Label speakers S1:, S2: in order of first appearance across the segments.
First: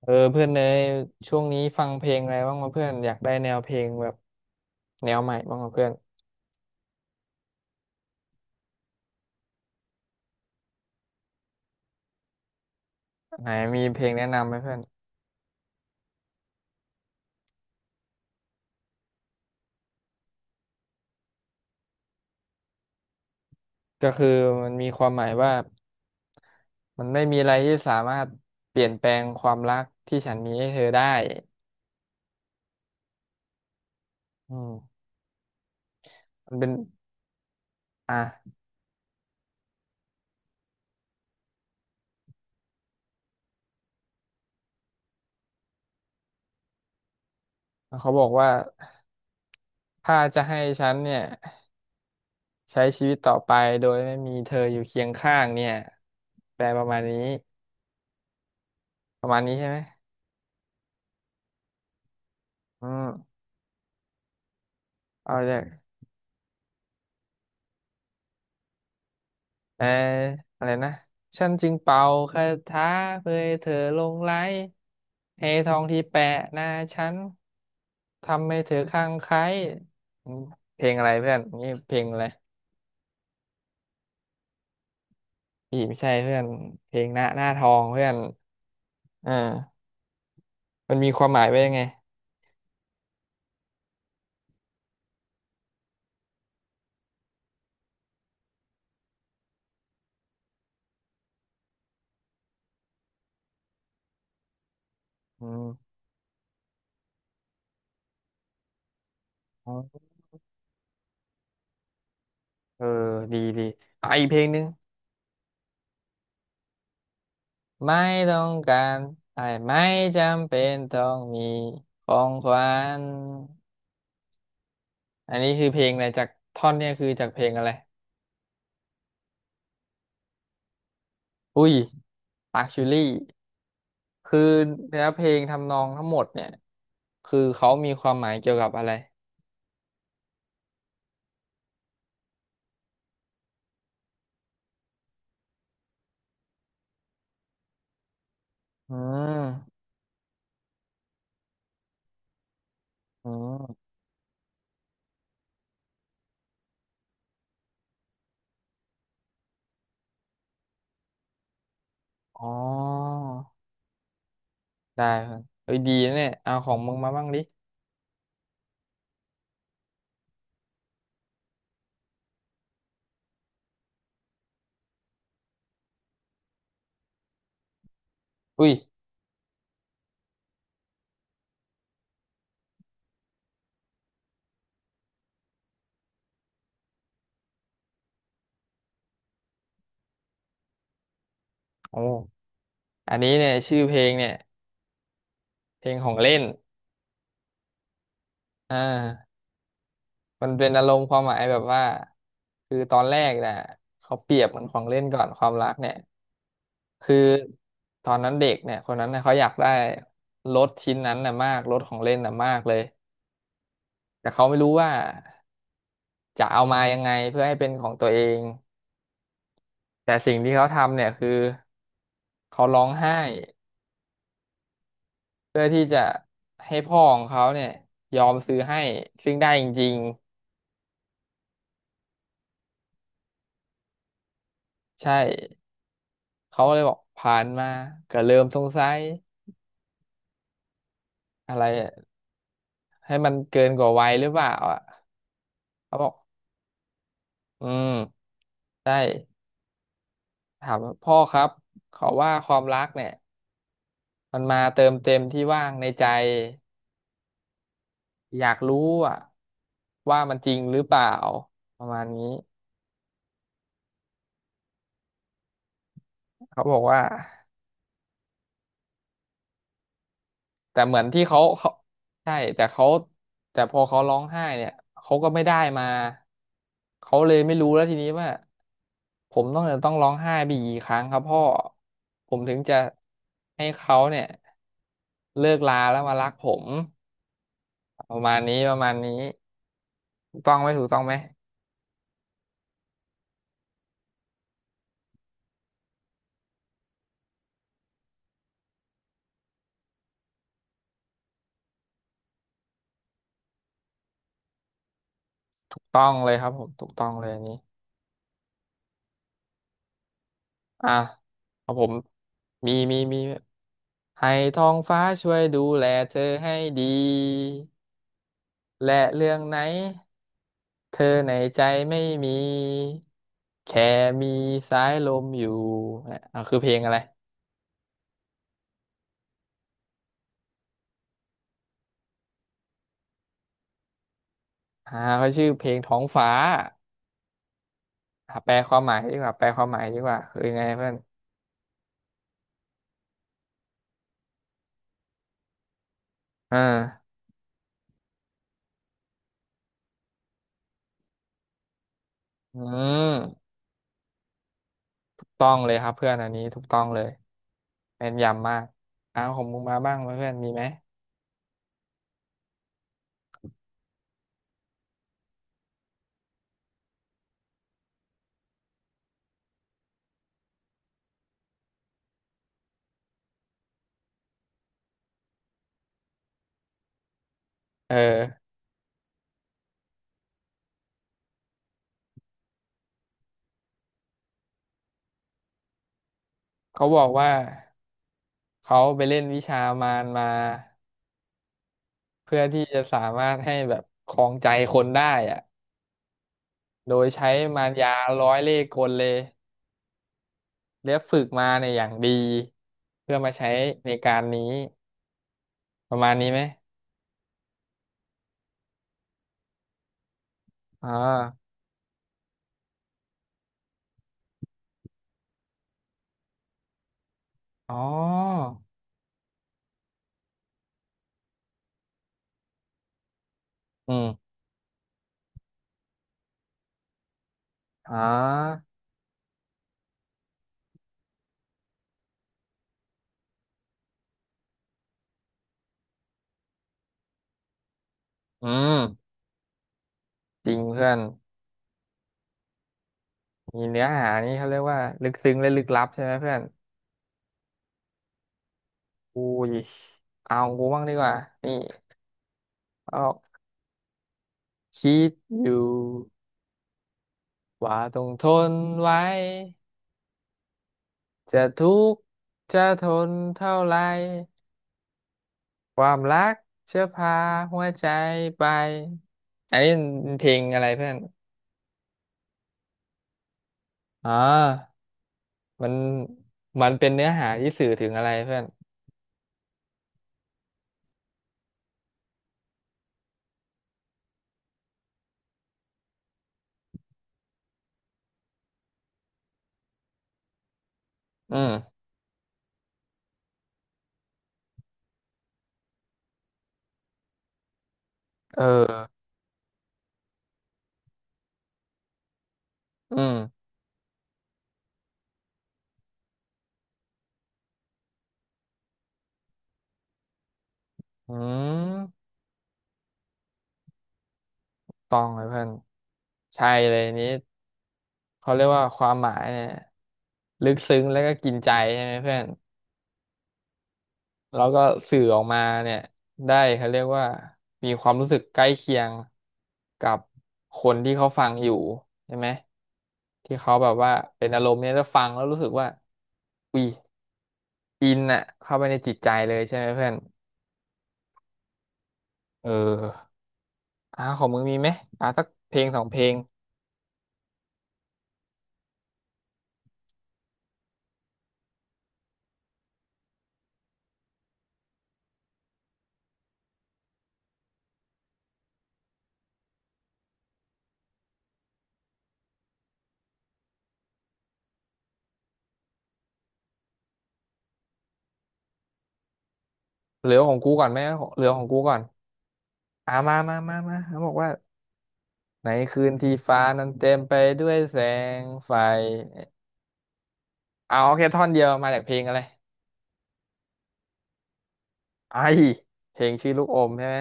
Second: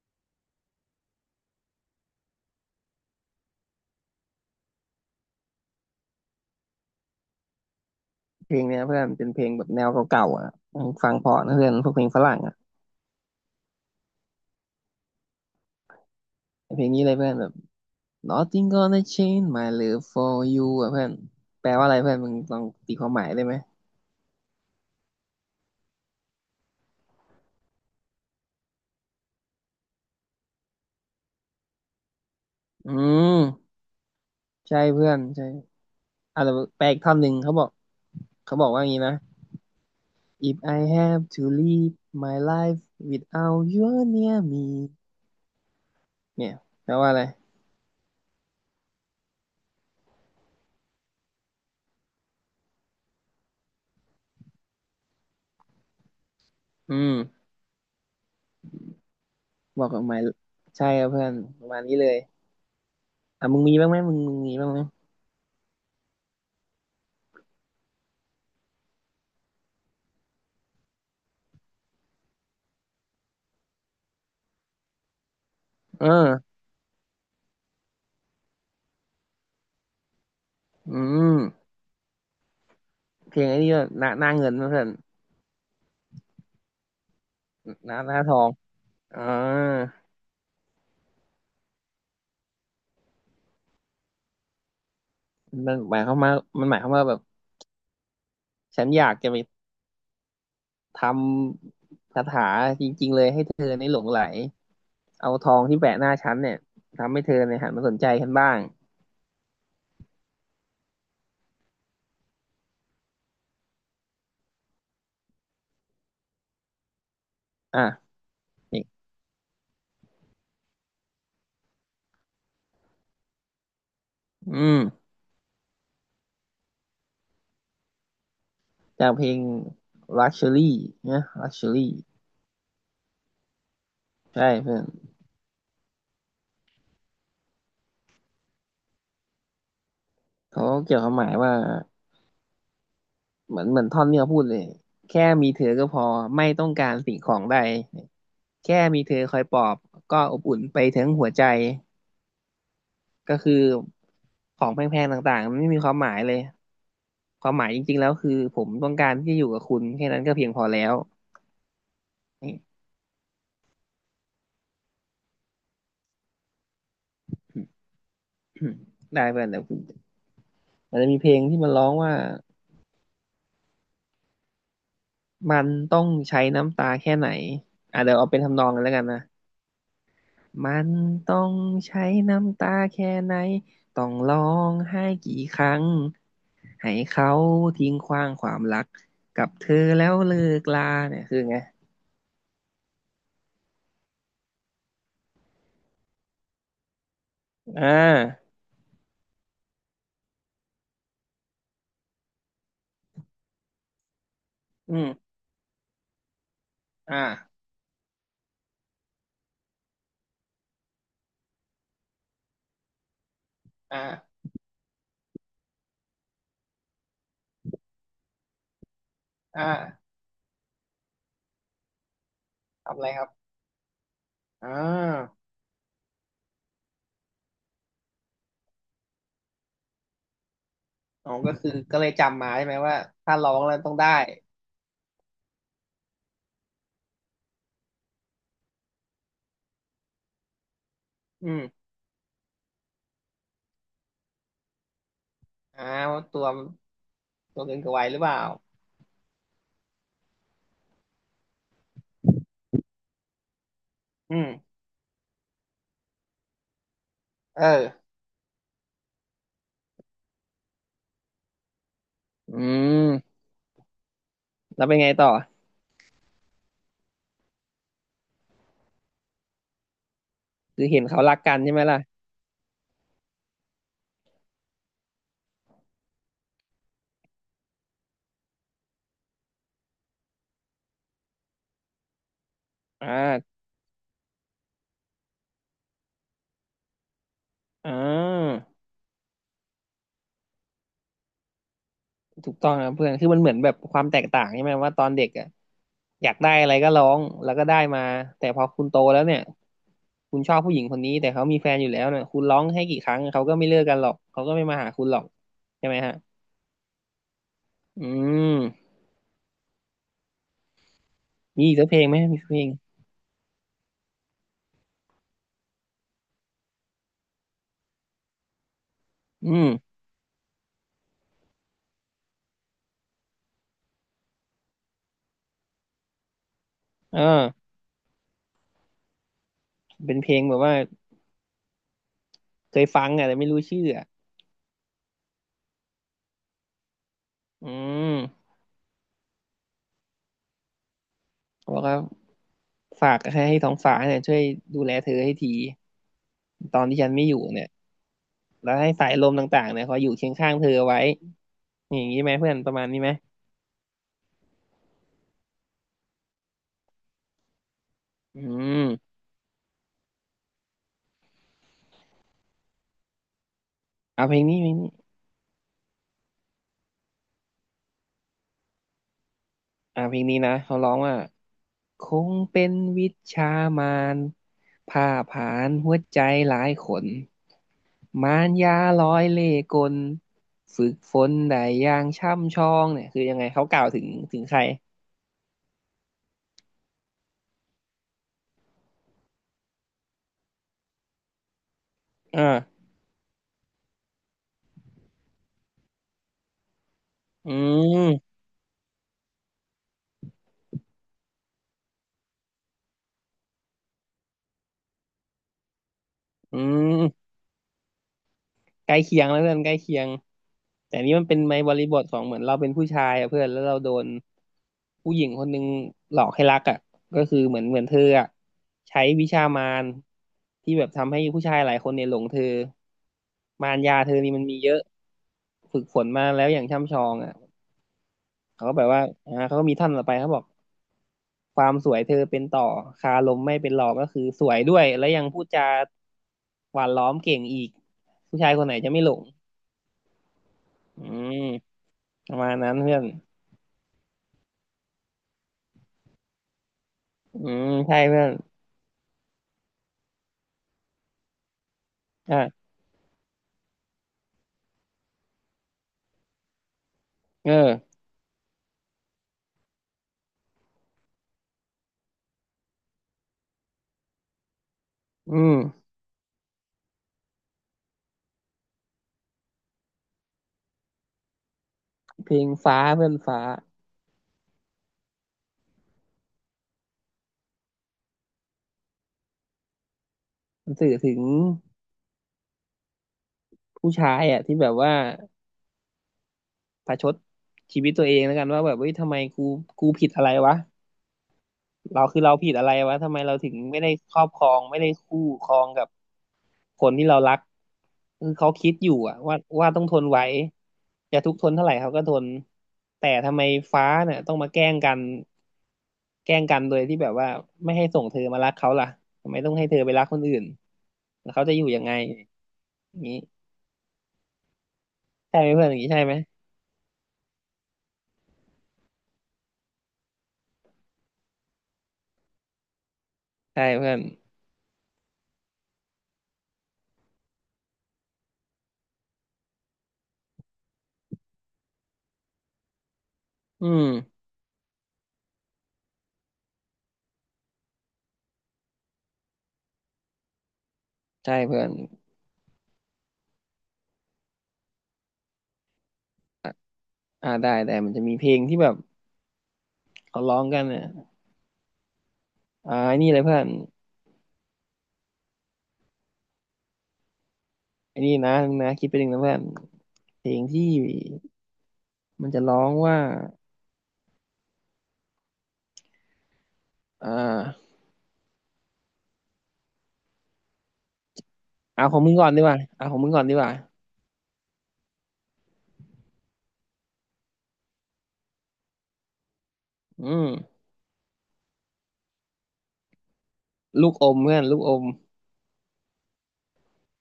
S1: เออเพื่อนเนยช่วงนี้ฟังเพลงอะไรบ้างวะเพื่อนอยากได้แนวเพลงแบบแนวใหม่บ้างวะเพื่อน
S2: เพลงเนี้ยเพื่อนเป็นเพลงแบบแนวเก่าๆอ่ะฟังเพราะนะเพื่อนพวกเพลงฝรั่งอ่ะ
S1: ไหนมีเพลงแนะนำไหมเพื่อน
S2: เพลงนี้เลยเพื่อนแบบ Nothing gonna change my love for you อ่ะเพื่อนแปลว่าอะไรเพื่อนมึงลองตีความหมายได้ไหม
S1: ก็คือมันมีความหมายว่ามันไม่มีอะไรที่สามารถเปลี่ยนแปลงความรักที่ฉันมีให้เธอได้
S2: อืม
S1: อื
S2: ใช่
S1: ม
S2: เพื่อนใช่อ่ะแต่
S1: มันเป็น
S2: แปลอีกท่อนหนึ่งเขาบอก
S1: อ่ะ
S2: ว่าอย่างนี้นะ If I have to live my life without you near me เนี่ยแปลว่าอะไร
S1: เขาบอกว่าถ้าจะให้ฉันเนี่ยใช้ชีวิตต่อไปโดยไม่มีเธออยู่เคียงข้างเนี่ยแปลประ
S2: อื
S1: มาณ
S2: ม
S1: นี้ประมาณนี้ใช่ไหม
S2: บอกกับหมายใช่ครับเพื่อนประมาณนี้เลย
S1: อืม
S2: อ่ะมึงมีบ้างไหมมึงมีบ้างไหม
S1: เอาจาก เอออะไรนะฉันจึงเป่าคาถาเพื่อให้เธอหลงไหลให้ทองที่
S2: เอ
S1: แปะ
S2: อ
S1: หน้าฉันทำให้เธอคลั่งไคล้อืมเพลง
S2: อื
S1: อะไรเพื่
S2: ม
S1: อนนี่เพลงอะไร
S2: เพลงไอ้นี่ก็หน้าเงินนะเพื่อน
S1: อีไม่ใช่เพื่อนเพลงหน้าหน้าทอง
S2: หน้า
S1: เพื่อ
S2: ห
S1: น
S2: น้าทองอ่า
S1: เออมันมีความหมายไว้ยังไง
S2: มันหมายความว่ามันหมายความว่าแบบฉันอยากจะไปทำคาถาจริงๆเลยให้เธอในหลงไหลเอา
S1: อื
S2: ทองที่
S1: ม
S2: แปะหน้าฉันเนี่ยทำให้เธอเนี่ยหันมาสนใจฉันบ้าง
S1: อ๋อเออดีดีอ่ะอีกเพลงหนึ่ง
S2: อ่ะ
S1: ไม่ต้องกา
S2: นี่
S1: รไอ้ไม่จำเป็นต้องมีของขวัญ
S2: อืม
S1: อันนี้คือเพลงอะไรจากท่อนเนี่ยคือจากเพลงอะไร
S2: จากเพลง luxury นะ
S1: อุ้ย
S2: luxury
S1: ปากชูลี่คือ
S2: ใช่เพื่อน
S1: เนื้อเพลงทำนองทั้งหมดเนี่ยคือเขามีความหมายเกี่ยวกับอะไร
S2: เขาเกี่ยวความหมายว่าเหมือนท่อนเนี้ยพูดเลยแค่มีเธอก็พอไม่ต้องการสิ่งของใด แค่
S1: อื
S2: มีเธอคอยปลอบ
S1: ม
S2: ก็อบอุ่นไปทั้งหัวใจ
S1: อื
S2: ก็คือ
S1: ม
S2: ของแพงๆต่างๆมันไม่มีความหมายเลยความหมายจริงๆแล้วคือผมต้องการที่จะอยู่กับคุณแค่นั้นก็เพียงพอแล้ว
S1: อ๋อ
S2: นี่
S1: ได้ครับเฮ้ยดีนะเนี่ยเอาของมึงมาบ้างดิ
S2: ได้เพื่อนแต่คุณมันจะมีเพลงที่มันร้องว่ามันต้องใช้น้ำตาแค่ไหนอ่ะเดี๋ยวเอาเป็นทำนอ
S1: อุ้
S2: ง
S1: ย
S2: กันแล้วกันนะ มันต้องใช้น้ำตาแค่ไหนต้องร้องไห้กี่ครั้งให้เขาทิ้งขว้างความรักกับเธอแล้วเลิกลาเนี่ยคือไง
S1: โอ้อันนี้เนี่ยชื่อเพลงเนี่ยเพลงของเล่น
S2: อ่า
S1: อ่ามันเป็นอารมณ์ความหมายแบบว่าคือตอนแรกนะเขาเปรียบเหมือนของ
S2: อื
S1: เล่นก่อน
S2: ม
S1: ความรักเนี่ย คือ
S2: อ่า
S1: ตอนนั้นเด็กเนี่ยคนนั้นเนี่ยเขาอยากได้รถชิ้นนั้นน่ะมากรถของเล่นน่ะมากเลย
S2: อ่
S1: แต่
S2: า
S1: เขาไม่รู้ว่าจะเอามายังไงเพื่อให้เป็นของตัวเอง
S2: อ่
S1: แต่
S2: า
S1: สิ่งที่เขาทำเนี่ยคือเขาร้อง
S2: ทำอะไร
S1: ไห้
S2: ครับอ่า
S1: เพื่อที่จะให้พ่อของเขาเนี่ยยอมซื้อให้ซึ่งได้จริง
S2: อ๋อก็คือก็เลยจำมาใช่ไหมว่าถ้าร้องแล้วต้องได้
S1: ๆใช่เขาเลยบอกผ่านมาก็เริ่มสงสัย
S2: อื
S1: อะ
S2: ม
S1: ไรให้มันเกินกว่าวัยหรือเปล่าอ่ะ
S2: อ่า
S1: เขาบอก
S2: ว่าตัวตั
S1: อื
S2: วเกิน
S1: ม
S2: กว่าวัยหรือเปล่า
S1: ได้ถามว่าพ่อครับขอว่าความรักเนี่ย
S2: อื
S1: มัน
S2: ม
S1: มาเติมเต็มที่ว่างในใจ
S2: เออ
S1: อยากรู้อะว่ามันจริงหรือเปล่าประมาณนี้
S2: อืมแล้วเป็นไงต่อ
S1: เขาบอกว่าแต่
S2: คือ
S1: เหมื
S2: เห็
S1: อ
S2: น
S1: น
S2: เขา
S1: ที่
S2: รัก
S1: เขา
S2: กัน
S1: เขา
S2: ใช่ไหมล่ะ
S1: ใช่แต่เขาแต่พอเขาร้องไห้เนี่ยเขาก็ไม่ได้มาเขาเลยไม่รู้แล้วทีนี้ว่าผมต้องจะต้องร้องไห้ไปอีกกี่ครั้งครับพ่อผมถึงจะ
S2: อ่า
S1: ให้เขาเนี่ยเลิกลาแล้วมารักผม
S2: อ่
S1: ประมาณ
S2: า
S1: นี้ประมาณนี้ถูกต้องไหมถูกต้องไหม
S2: ถูกต้องครับเพื่อน คือมันเหมือนแบบความแตกต่างใช่ไหมว่าตอนเด็กอ่ะอยากได้อะไรก็ร้องแล้วก็ได้มาแต่พอคุณโตแล้วเนี่ยคุณชอบผู้หญิงคนนี้แต่เขามีแฟนอยู่แล้วเนี่ยคุณร้องให้กี่ครั้งเขาก็ไม่เลิกกันหรอกเขาก็ไม่มาหาคุณหรอก
S1: ถูก
S2: ใช่ไหม
S1: ต้อง
S2: ฮะ
S1: เลยครับผมถูกต้องเลยอันนี้
S2: อืม
S1: อ่ะ
S2: มี
S1: เอา
S2: อีก
S1: ผ
S2: สัก
S1: ม
S2: เพลงไหมมีสักเพลง
S1: มีมีมีให้ท้องฟ้าช่วยดูแลเธอให้ดีและเรื่อง
S2: อื
S1: ไหน
S2: ม
S1: เธอในใจไม่มีแค่มีสายลมอยู่อ่ะอ่ะคือเพลงอะไร
S2: เออเป็นเพลงแบบว่าเคยฟังอ่ะแต่ไม่รู้ชื่ออ่ะ
S1: อ่าเขาชื่อเพลงท้องฟ้า
S2: อืม
S1: อ่ะแปลความหมายดีกว่าแปลความหมายดีกว่าคือยังไงเพื่อน
S2: บอกว่าฝากให้ท้องฟ้าเนี่ยช่วยดูแลเธอให้ที
S1: อ่า
S2: ตอนที่ฉันไม่อยู่เนี่ย แล้วให้สายลมต่างๆเนี่ยคอยอยู่เคียงข้างเธอเอาไว้ อย่างนี้ไหมเพื่อน
S1: อื
S2: ประมาณนี้ไหม
S1: มถูกต้องเลยครับเพื่อนอันนี้ถูกต้องเลยแม่น
S2: อื
S1: ยำมาก
S2: ม
S1: อ้าวของมึงมาบ้างไหมเพื่อนมีไหม
S2: เอาเพลงนี้อ่าเพลงนี้นะเขาร้องว่าคงเป็นวิชามารผ่าผลาญหัวใจหลายขน
S1: เอ
S2: มา
S1: อ
S2: รยาร้อยเล่ห์กลฝึกฝนได้อย่างช่ำชองเนี่ยคือยังไงเขากล่าวถึงถึงใคร
S1: เขาบอกว่า เขาไปเล่นวิชามารมาเพื่อที่จะ
S2: อ่า
S1: สามารถให้แบบครองใจคนได้อะโดยใช้
S2: อื
S1: มารยาร้
S2: ม
S1: อยเล่ห์กลเลยและฝึกมาในยอย่างดีเพื่อมาใช้ในการนี้ประมาณนี้ไหม
S2: อืม ใกล้เคียงแล้วเพื่อนใกล้เคียง
S1: อ่
S2: แต่นี้มันเป็น
S1: า
S2: ในบริบทของเหมือนเราเป็นผู้ชายอะเพื่อนแล้วเราโดนผู้หญิงคนหนึ่งหลอกให้รักอ่ะก็คือเหมือน
S1: อ๋
S2: เห
S1: อ
S2: มือนเธออ่ะใช้วิชามารที่แบบทำให้ผู้ชายหลายคนเนี่ยหลงเธอมาร
S1: อื
S2: ยาเธอนี่
S1: ม
S2: มันมีเยอะฝึกฝนมาแล้วอย่างช่ำชองอ่ะ
S1: อ๋อ
S2: เขาก็แบบว่าอ่าเขาก็มีท่อนต่อไปเขาบอกความสวยเธอเป็นต่อคาลมไม่เป็นหลอกก็คือสวยด้วยแล้วยังพูดจาหวานล้อมเก่งอีกผู้
S1: อื
S2: ชายคนไหนจะไม่ห
S1: ม
S2: ลง
S1: จริงเพื่อน
S2: อืม ประมาณนั้นเพื่อน
S1: มีเนื้อหานี่เขาเรียกว่าลึกซึ้งและลึกลับใช่ไหมเพื่อน
S2: อืมใช่เพื่อน
S1: อุ้ยเอากูบ้างดีกว่านี่
S2: อ่ะ
S1: เอาคิดอยู่
S2: เอ
S1: ว่า
S2: อ
S1: ต้องทนไว้ จะทุกข์จะทนเท่าไร
S2: อื
S1: ค
S2: ม
S1: วามรักจะพาหัวใจไปอันนี้มันเพลงอะไรเพื่อน
S2: เพลงฟ้าเพื่อนฟ้า
S1: อ๋อมันมันเป็นเนื้อหาที่สื่อถึงอะไรเพื่อน
S2: มันสื่อถึงผู้ชายอ่ะที่แบบว่าประชดชีวิตตัวเองแล้วกันว่าแบบเฮ้ยทำไมกูกูผิดอะไรวะ
S1: อืม
S2: เราคือเราผิดอะไรวะทำไมเราถึงไม่ได้ครอบครองไม่ได้คู่ครองกับคนที่เรารักคือ
S1: เอ
S2: เขาคิ
S1: อ
S2: ดอยู่อะว่าต้องทนไหวจะทุกข์ทนเท่าไหร่เขาก็ทน
S1: อื
S2: แต่
S1: ม
S2: ทำไมฟ้าเนี่ยต้องมาแกล้งกันแกล้งกันโดยที่แบบว่าไม่ให้ส่งเธอมารักเขาล่ะทำไมต้องให้เธอไปรักคนอื่น
S1: อื
S2: แล้วเขาจะอยู่ยังไง
S1: ม
S2: อย่างนี้
S1: ต้องเลย
S2: ใช่
S1: เพื่อ
S2: ไห
S1: น
S2: มเพื่อนอย่างนี้ใช่ไหม
S1: ใช่เลยนี้เขาเรียกว่าความหมายเนี่ยลึกซึ้งแล้วก็กินใจใช่ไหมเพื่อน
S2: ใช่เพื่อน
S1: แล้วก็สื่อออกมาเนี่ยได้เขาเรียกว่ามีความรู้สึกใกล้เคียงกับคนที่เขาฟังอยู่ใช่ไหมที่เขา
S2: อื
S1: แบบว่า
S2: ม
S1: เป็นอารมณ์เนี่ยแล้วฟังแล้วรู้สึกว่าอุ้ยอินอะเข้าไปในจิตใจเลยใช่ไหมเพื่อน
S2: ใช่เพื่อน
S1: เอออ่าของมึงมีไหมอ่าสักเพลงสองเพลง
S2: อ่าได้แต่มันจะมีเพลงที่แบบเขาร้องกันเนี่ยอ่าไอ้นี่เลยเพื่อน ไอ้นี่นะนงนะคิดไปหนึ่งนะเพื่อนเพลงที่มันจะร้องว่าอ่า
S1: เหลือของกูก่อนไหมของเหลือของกูก่อน
S2: เอาของมึงก่อนดีกว่าเอา
S1: อ่า
S2: ของมึง
S1: มา
S2: ก่อนดี
S1: มา
S2: กว่า
S1: มามาเขาบอกว่าในคืนที่ฟ้านั้นเต็มไปด้วยแสงไฟ
S2: อืม
S1: เอาโอเคท่อนเดียวมาจากเพลงอะไร
S2: ลูกอมเพื่อนลูกอม
S1: ไอเพลงชื่อลูกอมใช่ไหม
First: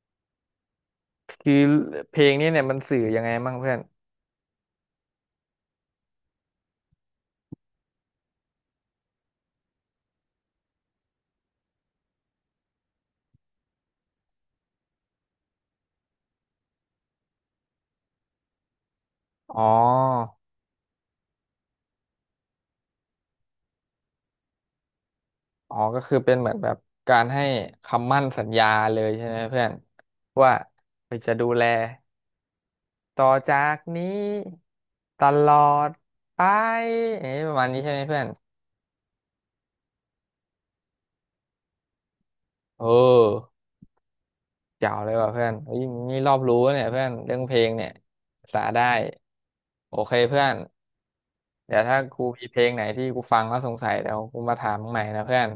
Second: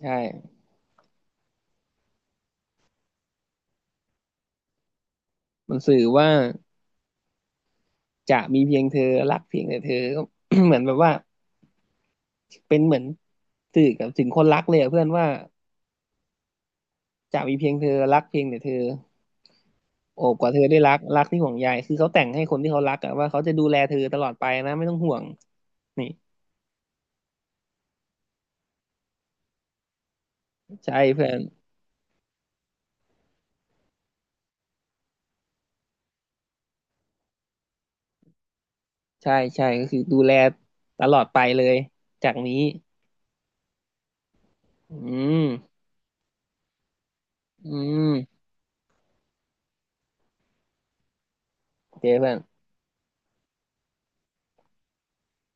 S2: ใช่
S1: คือเพลงนี้เนี่ยมันสื่อยังไงมั่งเพื่อน
S2: มันสื่อว่าจะมีเพียงเธอรักเพียงแต่เธอ ก็ เหมือนแบบว่าเป็นเหมือนสื่อกับถึงคนรักเลยอะเพื่อนว่าจะมีเพียงเธอรักเพียงแต่เธอ
S1: อ๋อ
S2: โอบกว่าเธอได้รักรักที่ห่วงใยคือเขาแต่งให้คนที่เขารักอะว่าเขาจะดูแลเธอตลอดไปนะไม่ต้องห่วง
S1: อ๋อก็
S2: นี่
S1: คือเป็นเหมือนแบบการให้คำมั่นสัญญาเลยใช่ไหมเพื่อนว่า
S2: ใช่เพื่
S1: จะ
S2: อน
S1: ดูแลต่อจากนี้ตลอดไปเอ๊ะประมาณนี้ใช่ไหมเพื่อน
S2: ใช่ก็คือดูแลตลอดไปเลยจากนี้
S1: เออเจ๋
S2: อื
S1: วเลยว่ะเพื่อนเฮ้
S2: ม
S1: ยนี่รอบรู้เนี่ยเพื่อนเรื่องเพล
S2: อื
S1: งเนี่ย
S2: ม
S1: สาได้โอเคเพื่อนเดี๋ยว
S2: โอ
S1: ถ้า
S2: เค
S1: กู
S2: เพื่อน
S1: มีเพลงไหนที่กูฟังแล้วสงสัยเดี๋ยวกูมาถามมึงใหม่นะเพื่อน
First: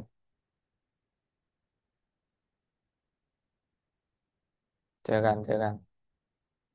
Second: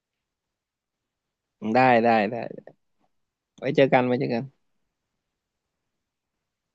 S2: ได้ไว้เจอกัน
S1: เจอกันเจอกัน